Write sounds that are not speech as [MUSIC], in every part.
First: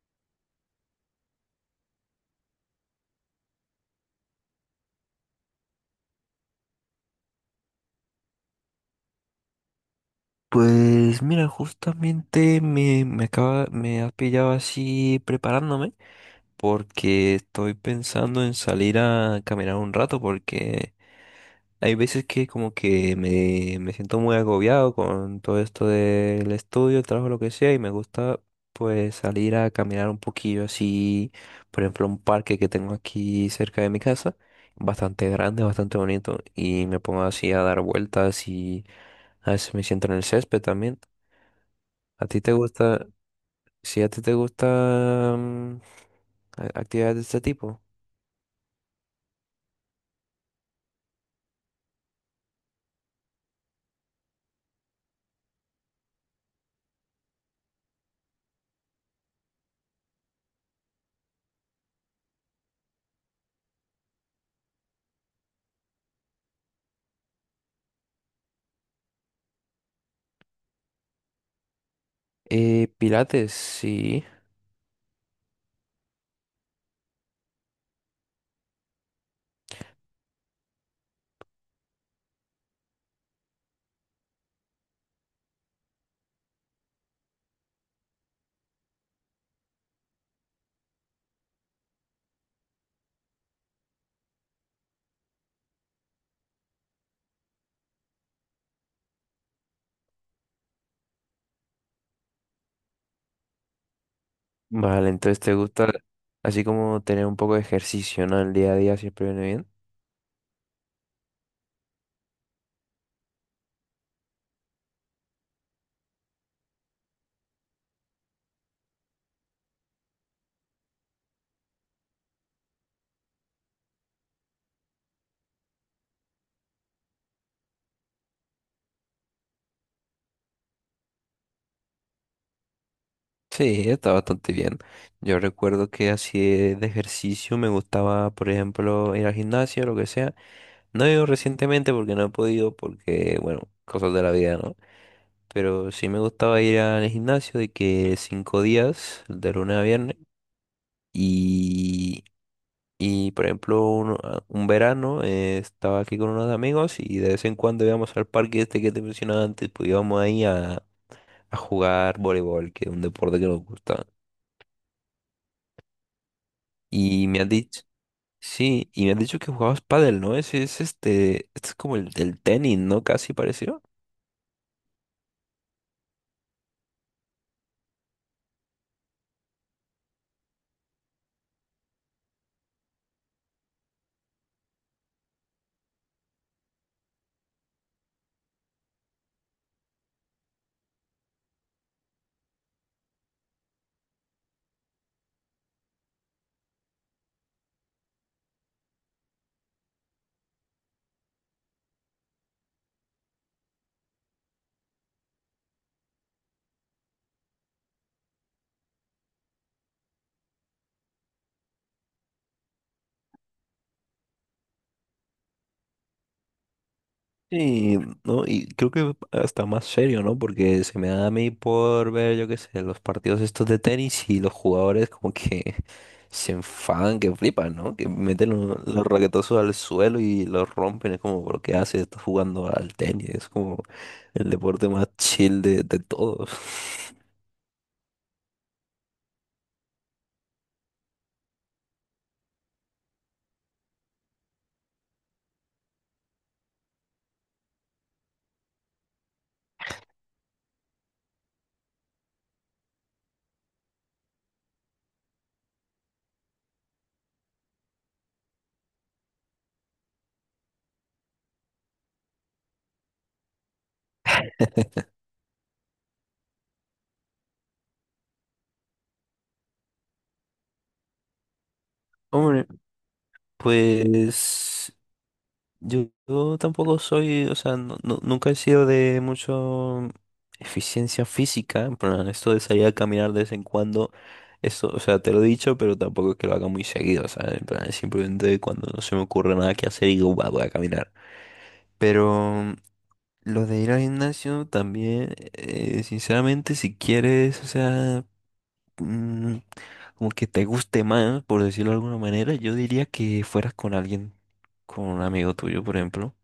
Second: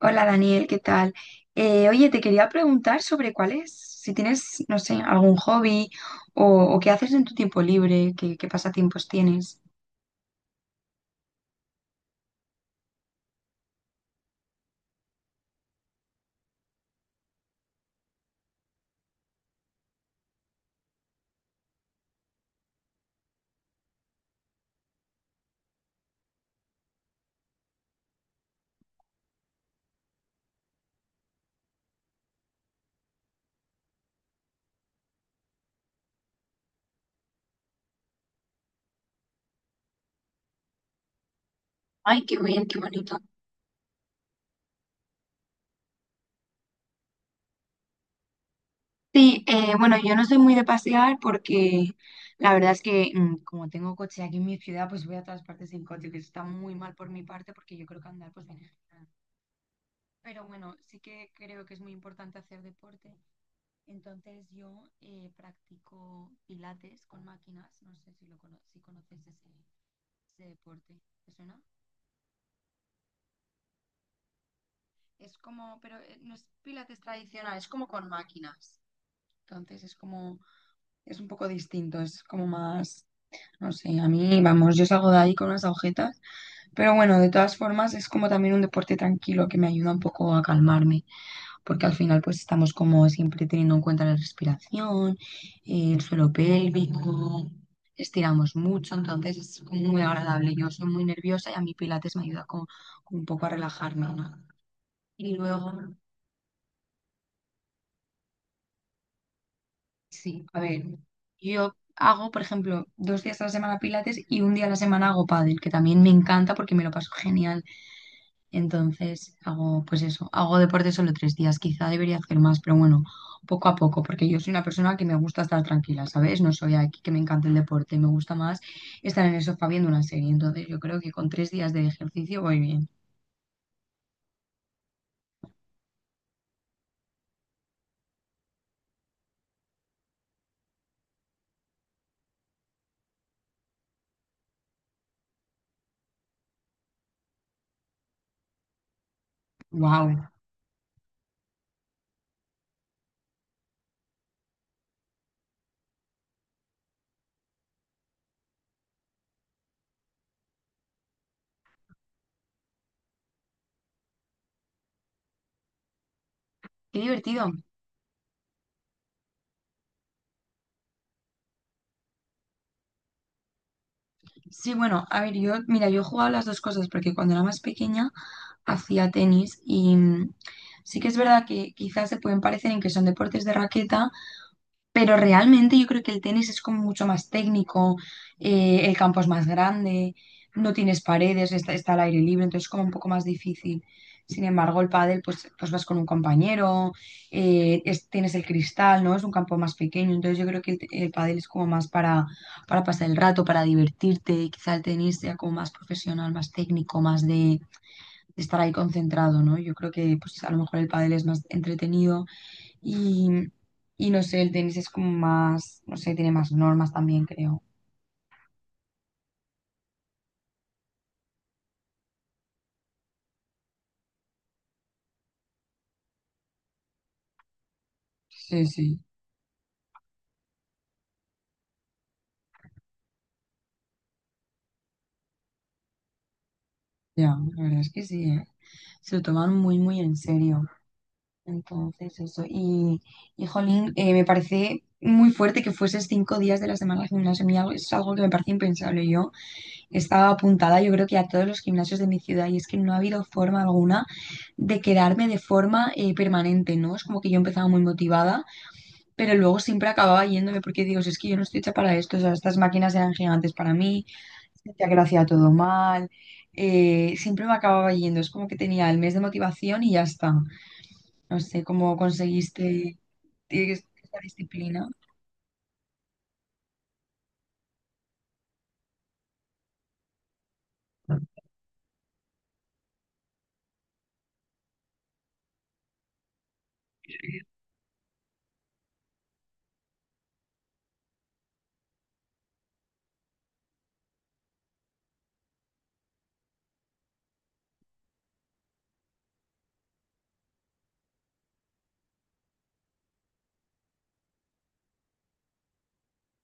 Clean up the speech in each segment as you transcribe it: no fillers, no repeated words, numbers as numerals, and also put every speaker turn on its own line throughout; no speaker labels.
Hola Daniel, ¿qué tal? Oye, te quería preguntar sobre cuál es, si tienes, no sé, algún hobby o, o qué haces en tu tiempo libre, qué pasatiempos tienes.
Pues mira, justamente me ha pillado así preparándome porque estoy pensando en salir a caminar un rato porque hay veces que como que me siento muy agobiado con todo esto del estudio, el trabajo, lo que sea y me gusta pues salir a caminar un poquillo así, por ejemplo, un parque que tengo aquí cerca de mi casa, bastante grande, bastante bonito y me pongo así a dar vueltas y a veces me siento en el césped también.
Ay,
¿A
qué
ti te
bien, qué
gusta,
bonito.
si a ti te gustan actividades de este tipo?
Sí, bueno, yo no soy muy de pasear porque la verdad es que como tengo coche aquí en mi ciudad, pues voy a todas partes en coche, que eso está muy mal por mi parte porque yo creo que andar pues viene genial. Pero bueno, sí que creo que es muy importante hacer deporte. Entonces yo practico pilates con máquinas, no sé si conoces ese, ese deporte, ¿te suena?
Pilates, sí.
Es como, pero no es pilates tradicional, es como con máquinas. Entonces es como, es un poco distinto, es como más, no sé, a mí, vamos, yo salgo de ahí con unas agujetas, pero bueno, de todas formas es como también un deporte tranquilo que me ayuda un poco a calmarme, porque al final pues estamos como siempre teniendo en cuenta la respiración, el suelo pélvico, estiramos mucho, entonces es como muy agradable. Yo soy muy nerviosa y a mí Pilates me ayuda como, como un poco a relajarme, ¿no?
Vale,
Y
entonces te
luego,
gusta así como tener un poco de ejercicio, ¿no? El día a día siempre viene bien.
sí, a ver, yo hago, por ejemplo, dos días a la semana Pilates y un día a la semana hago pádel, que también me encanta porque me lo paso genial. Entonces hago, pues eso, hago deporte solo tres días, quizá debería hacer más, pero bueno, poco a poco, porque yo soy una persona que me gusta estar tranquila, ¿sabes? No soy aquí que me encanta el deporte, me gusta más estar en el sofá viendo una serie, entonces yo creo que con tres días de ejercicio voy bien.
Sí, está bastante bien. Yo recuerdo que así de ejercicio me gustaba, por ejemplo, ir al gimnasio, lo que sea. No he ido recientemente porque no he podido, porque, bueno, cosas de la vida, ¿no? Pero sí me gustaba ir al gimnasio de que cinco días, de lunes a viernes.
¡Wow!
Y por ejemplo, un verano, estaba aquí con unos amigos y de vez en cuando íbamos al parque este que te mencionaba antes, pues íbamos ahí a jugar voleibol, que es un deporte que nos gusta.
¡Qué
Y me han
divertido!
dicho, sí, y me han dicho que jugabas pádel, ¿no? Ese es este, este es como el del tenis, ¿no? Casi pareció.
Sí, bueno, a ver, yo, mira, yo he jugado las dos cosas, porque cuando era más pequeña hacía tenis y sí que es verdad que quizás se pueden parecer en que son deportes de raqueta. Pero realmente yo creo que el tenis es como mucho más técnico, el campo es más grande, no tienes paredes, está, está al aire libre, entonces es como un poco más difícil. Sin embargo, el pádel, pues, pues vas con un compañero, tienes el cristal, ¿no? Es un campo más pequeño, entonces yo creo que el pádel es como más para pasar el rato, para divertirte, y quizá el tenis sea como más profesional, más técnico, más de estar ahí concentrado, ¿no? Yo creo que pues a lo mejor el pádel es más entretenido y, y no sé, el tenis es como más, no sé, tiene más normas también, creo.
Sí, ¿no? Y creo que hasta más serio, ¿no? Porque se me da a mí por ver, yo qué sé, los partidos estos de tenis y los jugadores como que [LAUGHS] se enfadan, que flipan, ¿no? Que meten
Sí, sí,
los raquetazos al suelo y los rompen. Es como, ¿por qué haces? Estás jugando al tenis. Es como el deporte más chill de todos.
ya, la verdad es que sí, eh. Se lo toman muy, muy en serio. Entonces, eso. Y jolín, me parece muy fuerte que fueses cinco días de la semana al gimnasio. A mí es algo que me parece impensable. Yo estaba apuntada, yo creo que a todos los gimnasios de mi ciudad, y es que no ha habido forma alguna de quedarme de forma permanente, ¿no? Es como que yo empezaba muy motivada, pero luego siempre acababa yéndome porque digo, "Si es que yo no estoy hecha para esto, o sea, estas máquinas eran gigantes para mí, sentía que lo hacía todo mal, siempre me acababa yendo, es como que tenía el mes de motivación y ya está. No sé cómo
[LAUGHS] Hombre,
conseguiste tienes esa disciplina.
pues... yo tampoco soy, o sea, nunca he sido de mucho eficiencia física, en plan, esto de salir a caminar de vez en cuando, eso, o sea, te lo he dicho, pero tampoco es que lo haga muy seguido, ¿sabes? En plan, simplemente cuando no se me ocurre nada que hacer y digo, "Buah, voy a caminar". Pero lo de ir al gimnasio también, sinceramente, si quieres, o sea, mm, como que te guste más, por decirlo de alguna manera, yo diría que fueras con alguien, con un amigo tuyo, por ejemplo.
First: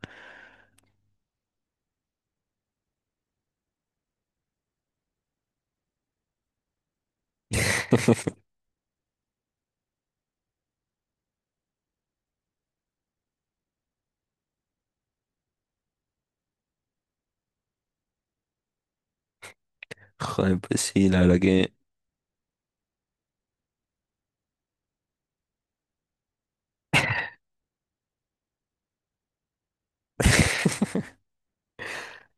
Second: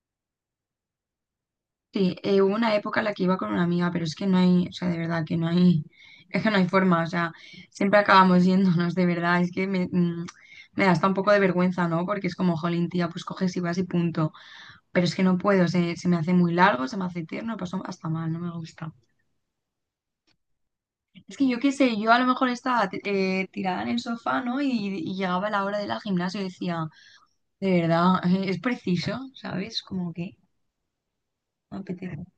Sí, hubo una época en la que iba con una amiga, pero es que no hay, o sea, de verdad que no hay, es que no hay forma, o sea, siempre
[LAUGHS]
acabamos yéndonos, de verdad, es que me, mm, me da hasta un poco de vergüenza, ¿no? Porque es como, jolín, tía, pues coges y vas y punto. Pero es que no puedo, se me hace muy largo, se me hace eterno, paso hasta mal, no me gusta.
Joder, pues sí, la
Es
verdad
que yo qué
que...
sé, yo a lo mejor estaba tirada en el sofá, ¿no? Y llegaba la hora de la gimnasia y decía, de verdad, [LAUGHS] es preciso, ¿sabes? Como que
[LAUGHS]
me apetece.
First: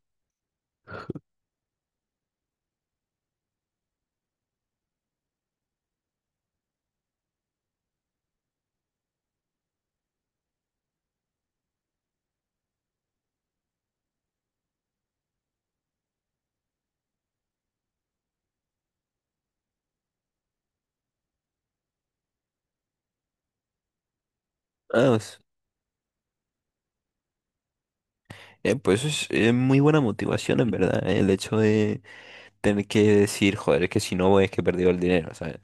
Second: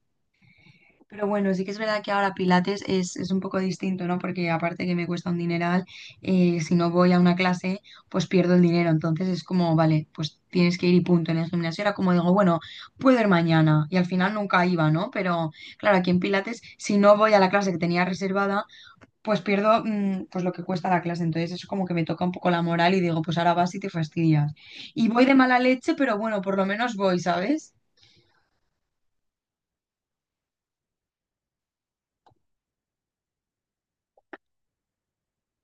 Pero bueno, sí que es verdad que ahora Pilates es un poco distinto, ¿no? Porque aparte que me cuesta un dineral, si no voy a una clase, pues pierdo el dinero. Entonces es como, vale, pues tienes que ir y punto. En el gimnasio era como digo, bueno, puedo ir mañana. Y al final nunca iba, ¿no? Pero claro, aquí en Pilates, si no voy a la clase que tenía reservada, pues lo que cuesta la clase. Entonces eso como que me toca un poco la moral y digo, pues ahora vas y te fastidias. Y voy de
Vamos,
mala leche, pero bueno, por lo menos voy, ¿sabes?
pues es muy buena motivación en verdad, el hecho de tener que decir, joder, es que si no voy es que he perdido el dinero, ¿sabes?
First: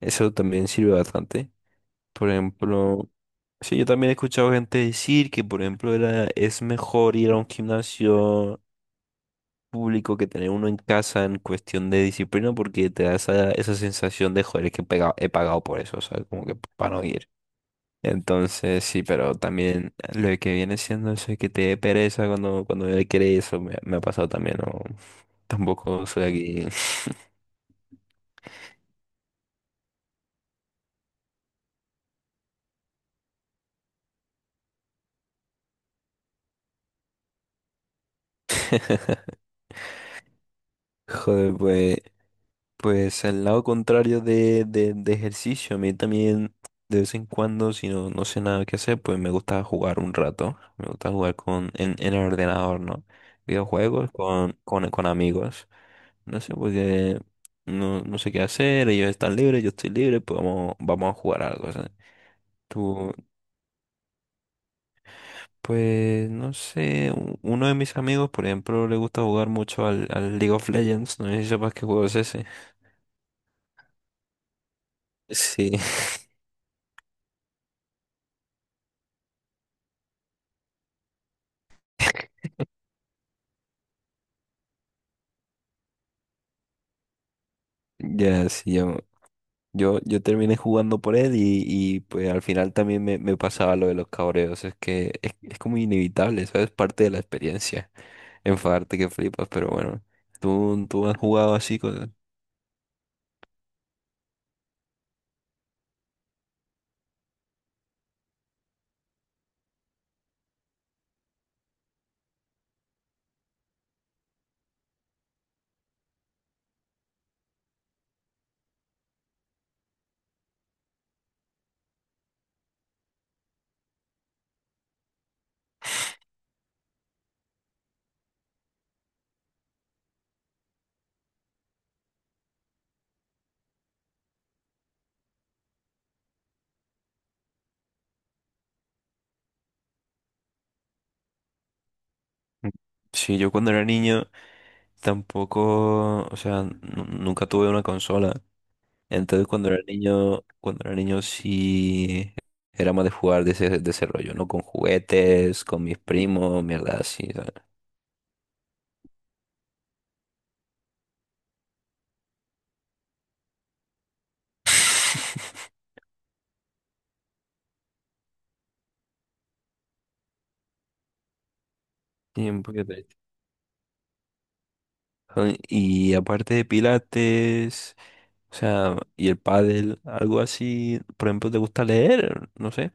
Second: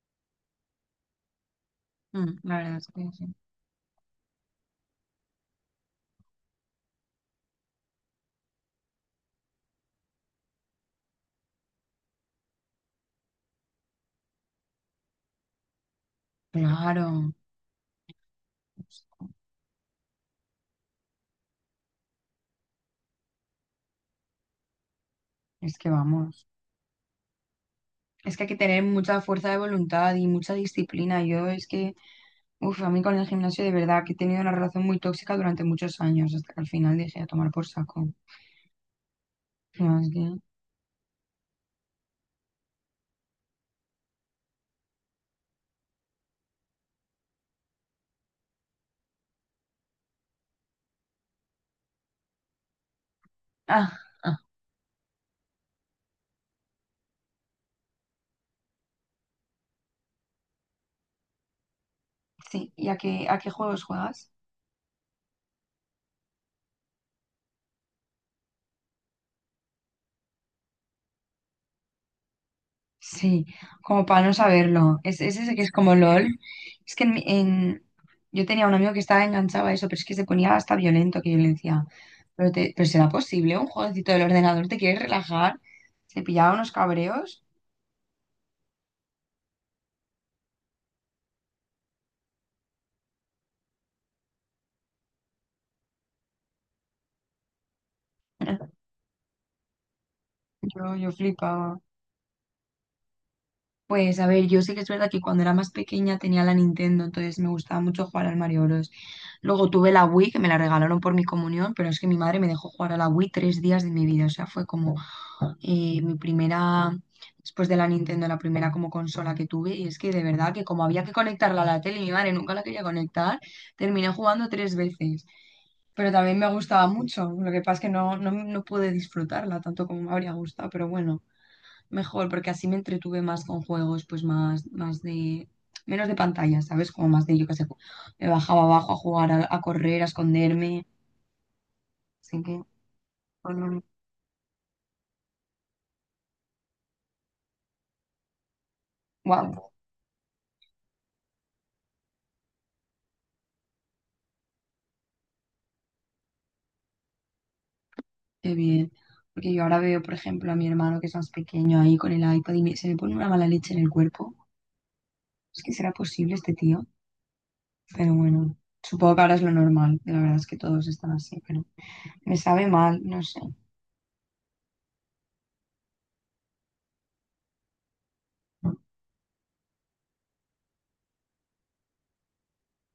Eso también sirve bastante. Por
Mm, la verdad es
ejemplo,
que sí.
sí, yo también he escuchado gente decir que, por ejemplo, era, es mejor ir a un gimnasio público que tener uno en casa en cuestión de disciplina porque te da esa, esa sensación de, joder, es que he pagado por eso, ¿sabes? Como que para no ir.
Claro.
Entonces, sí, pero también lo que viene siendo eso de que te dé pereza cuando, cuando él quiere eso, me ha pasado también, ¿no?
Es que
Tampoco soy
vamos.
aquí. [LAUGHS]
Es que hay que tener mucha fuerza de voluntad y mucha disciplina. Yo es que, uff, a mí con el gimnasio de verdad que he tenido una relación muy tóxica durante muchos años, hasta que al final dije a tomar por saco. No, es que...
Joder, pues, pues el lado contrario de ejercicio, a mí también de vez en cuando, si no, no sé nada que hacer, pues me gusta jugar un rato. Me gusta jugar en el ordenador, ¿no?
Ah,
Videojuegos
ah,
con amigos. No sé, porque no, no sé qué hacer, ellos están libres, yo estoy libre, pues vamos, vamos a jugar algo, ¿sabes?
sí. ¿Y a qué juegos juegas?
Pues no sé, uno de mis amigos, por ejemplo, le gusta jugar mucho al League of Legends, no sé si sepas qué juego es ese.
Sí, como para no saberlo. Es ese que
Sí,
es como LOL. Es que yo tenía un amigo que estaba enganchado a eso, pero es que se ponía hasta violento, que yo le decía,
[LAUGHS]
pero, pero será posible un jueguecito del ordenador, ¿te quieres relajar? Se pillaba unos cabreos.
ya, sí, yo terminé jugando por él y, pues al final también me pasaba lo de los cabreos, es que es como inevitable, ¿sabes? Parte de la experiencia,
[LAUGHS]
enfadarte que flipas, pero bueno,
Yo,
tú
yo
has jugado
flipaba.
así con...
Pues a ver, yo sí que es verdad que cuando era más pequeña tenía la Nintendo, entonces me gustaba mucho jugar al Mario Bros. Luego tuve la Wii, que me la regalaron por mi comunión, pero es que mi madre me dejó jugar a la Wii tres días de mi vida. O sea, fue como mi primera, después de la Nintendo, la primera como consola que tuve. Y es que de verdad que como había que conectarla a la tele y mi madre nunca la quería conectar, terminé jugando tres veces. Pero también me gustaba mucho. Lo que pasa es que no pude disfrutarla tanto como me habría gustado, pero bueno, mejor, porque así me entretuve más con juegos, pues más, más de, menos de pantalla, ¿sabes? Como más de, yo qué sé, me bajaba abajo a jugar, a correr, a esconderme, así que,
Sí, yo cuando era niño tampoco, o sea, nunca tuve una consola. Entonces
wow,
cuando era niño sí era más de jugar de ese rollo, ¿no? Con juguetes, con mis primos, mierda así, ¿sabes?
qué bien. Porque yo ahora veo, por ejemplo, a mi hermano que es más pequeño ahí con el iPad y se me pone una mala leche en el cuerpo. Es que será
[LAUGHS]
posible este tío, pero bueno, supongo que ahora es lo normal. La verdad es que todos están así, pero me
Sí, un
sabe
poquito
mal,
de...
no sé.
Ay, y aparte de pilates, o sea, y el pádel, algo así, por ejemplo, ¿te gusta leer? No sé,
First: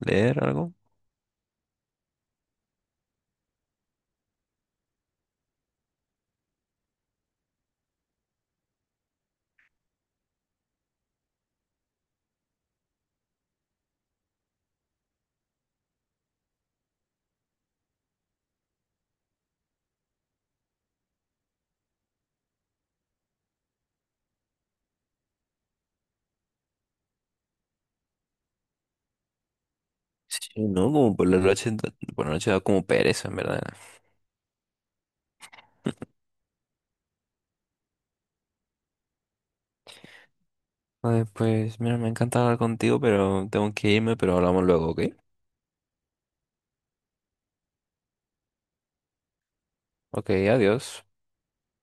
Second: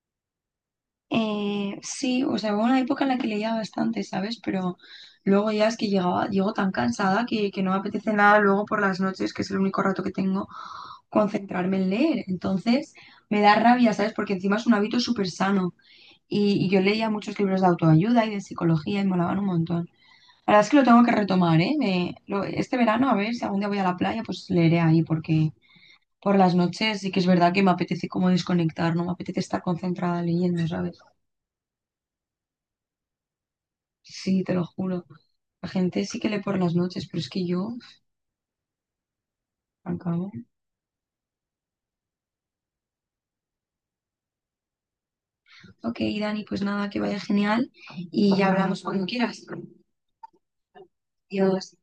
leer algo.
Sí, o sea, hubo una época en la que leía bastante, ¿sabes? Pero luego ya es que llego tan cansada que no me apetece nada luego por las noches, que es el único rato que tengo, concentrarme en leer. Entonces me da rabia, ¿sabes? Porque encima es un hábito súper sano. Y yo leía muchos libros de autoayuda y de psicología y molaban un montón. La verdad es que lo tengo que retomar, ¿eh? Este verano, a ver si algún día voy a la playa, pues leeré ahí, porque por las noches sí que es verdad que me apetece como desconectar, no me apetece estar concentrada leyendo,
Sí, no,
¿sabes?
como por la noche, por la noche da como pereza, en verdad.
Sí, te lo juro. La gente sí que lee por las noches, pero es que yo, al cabo.
Vale, pues mira, me encanta hablar contigo, pero tengo que irme, pero hablamos luego, ¿ok?
Ok, Dani, pues nada, que vaya genial y ya hablamos cuando quieras.
Ok, adiós.
Adiós.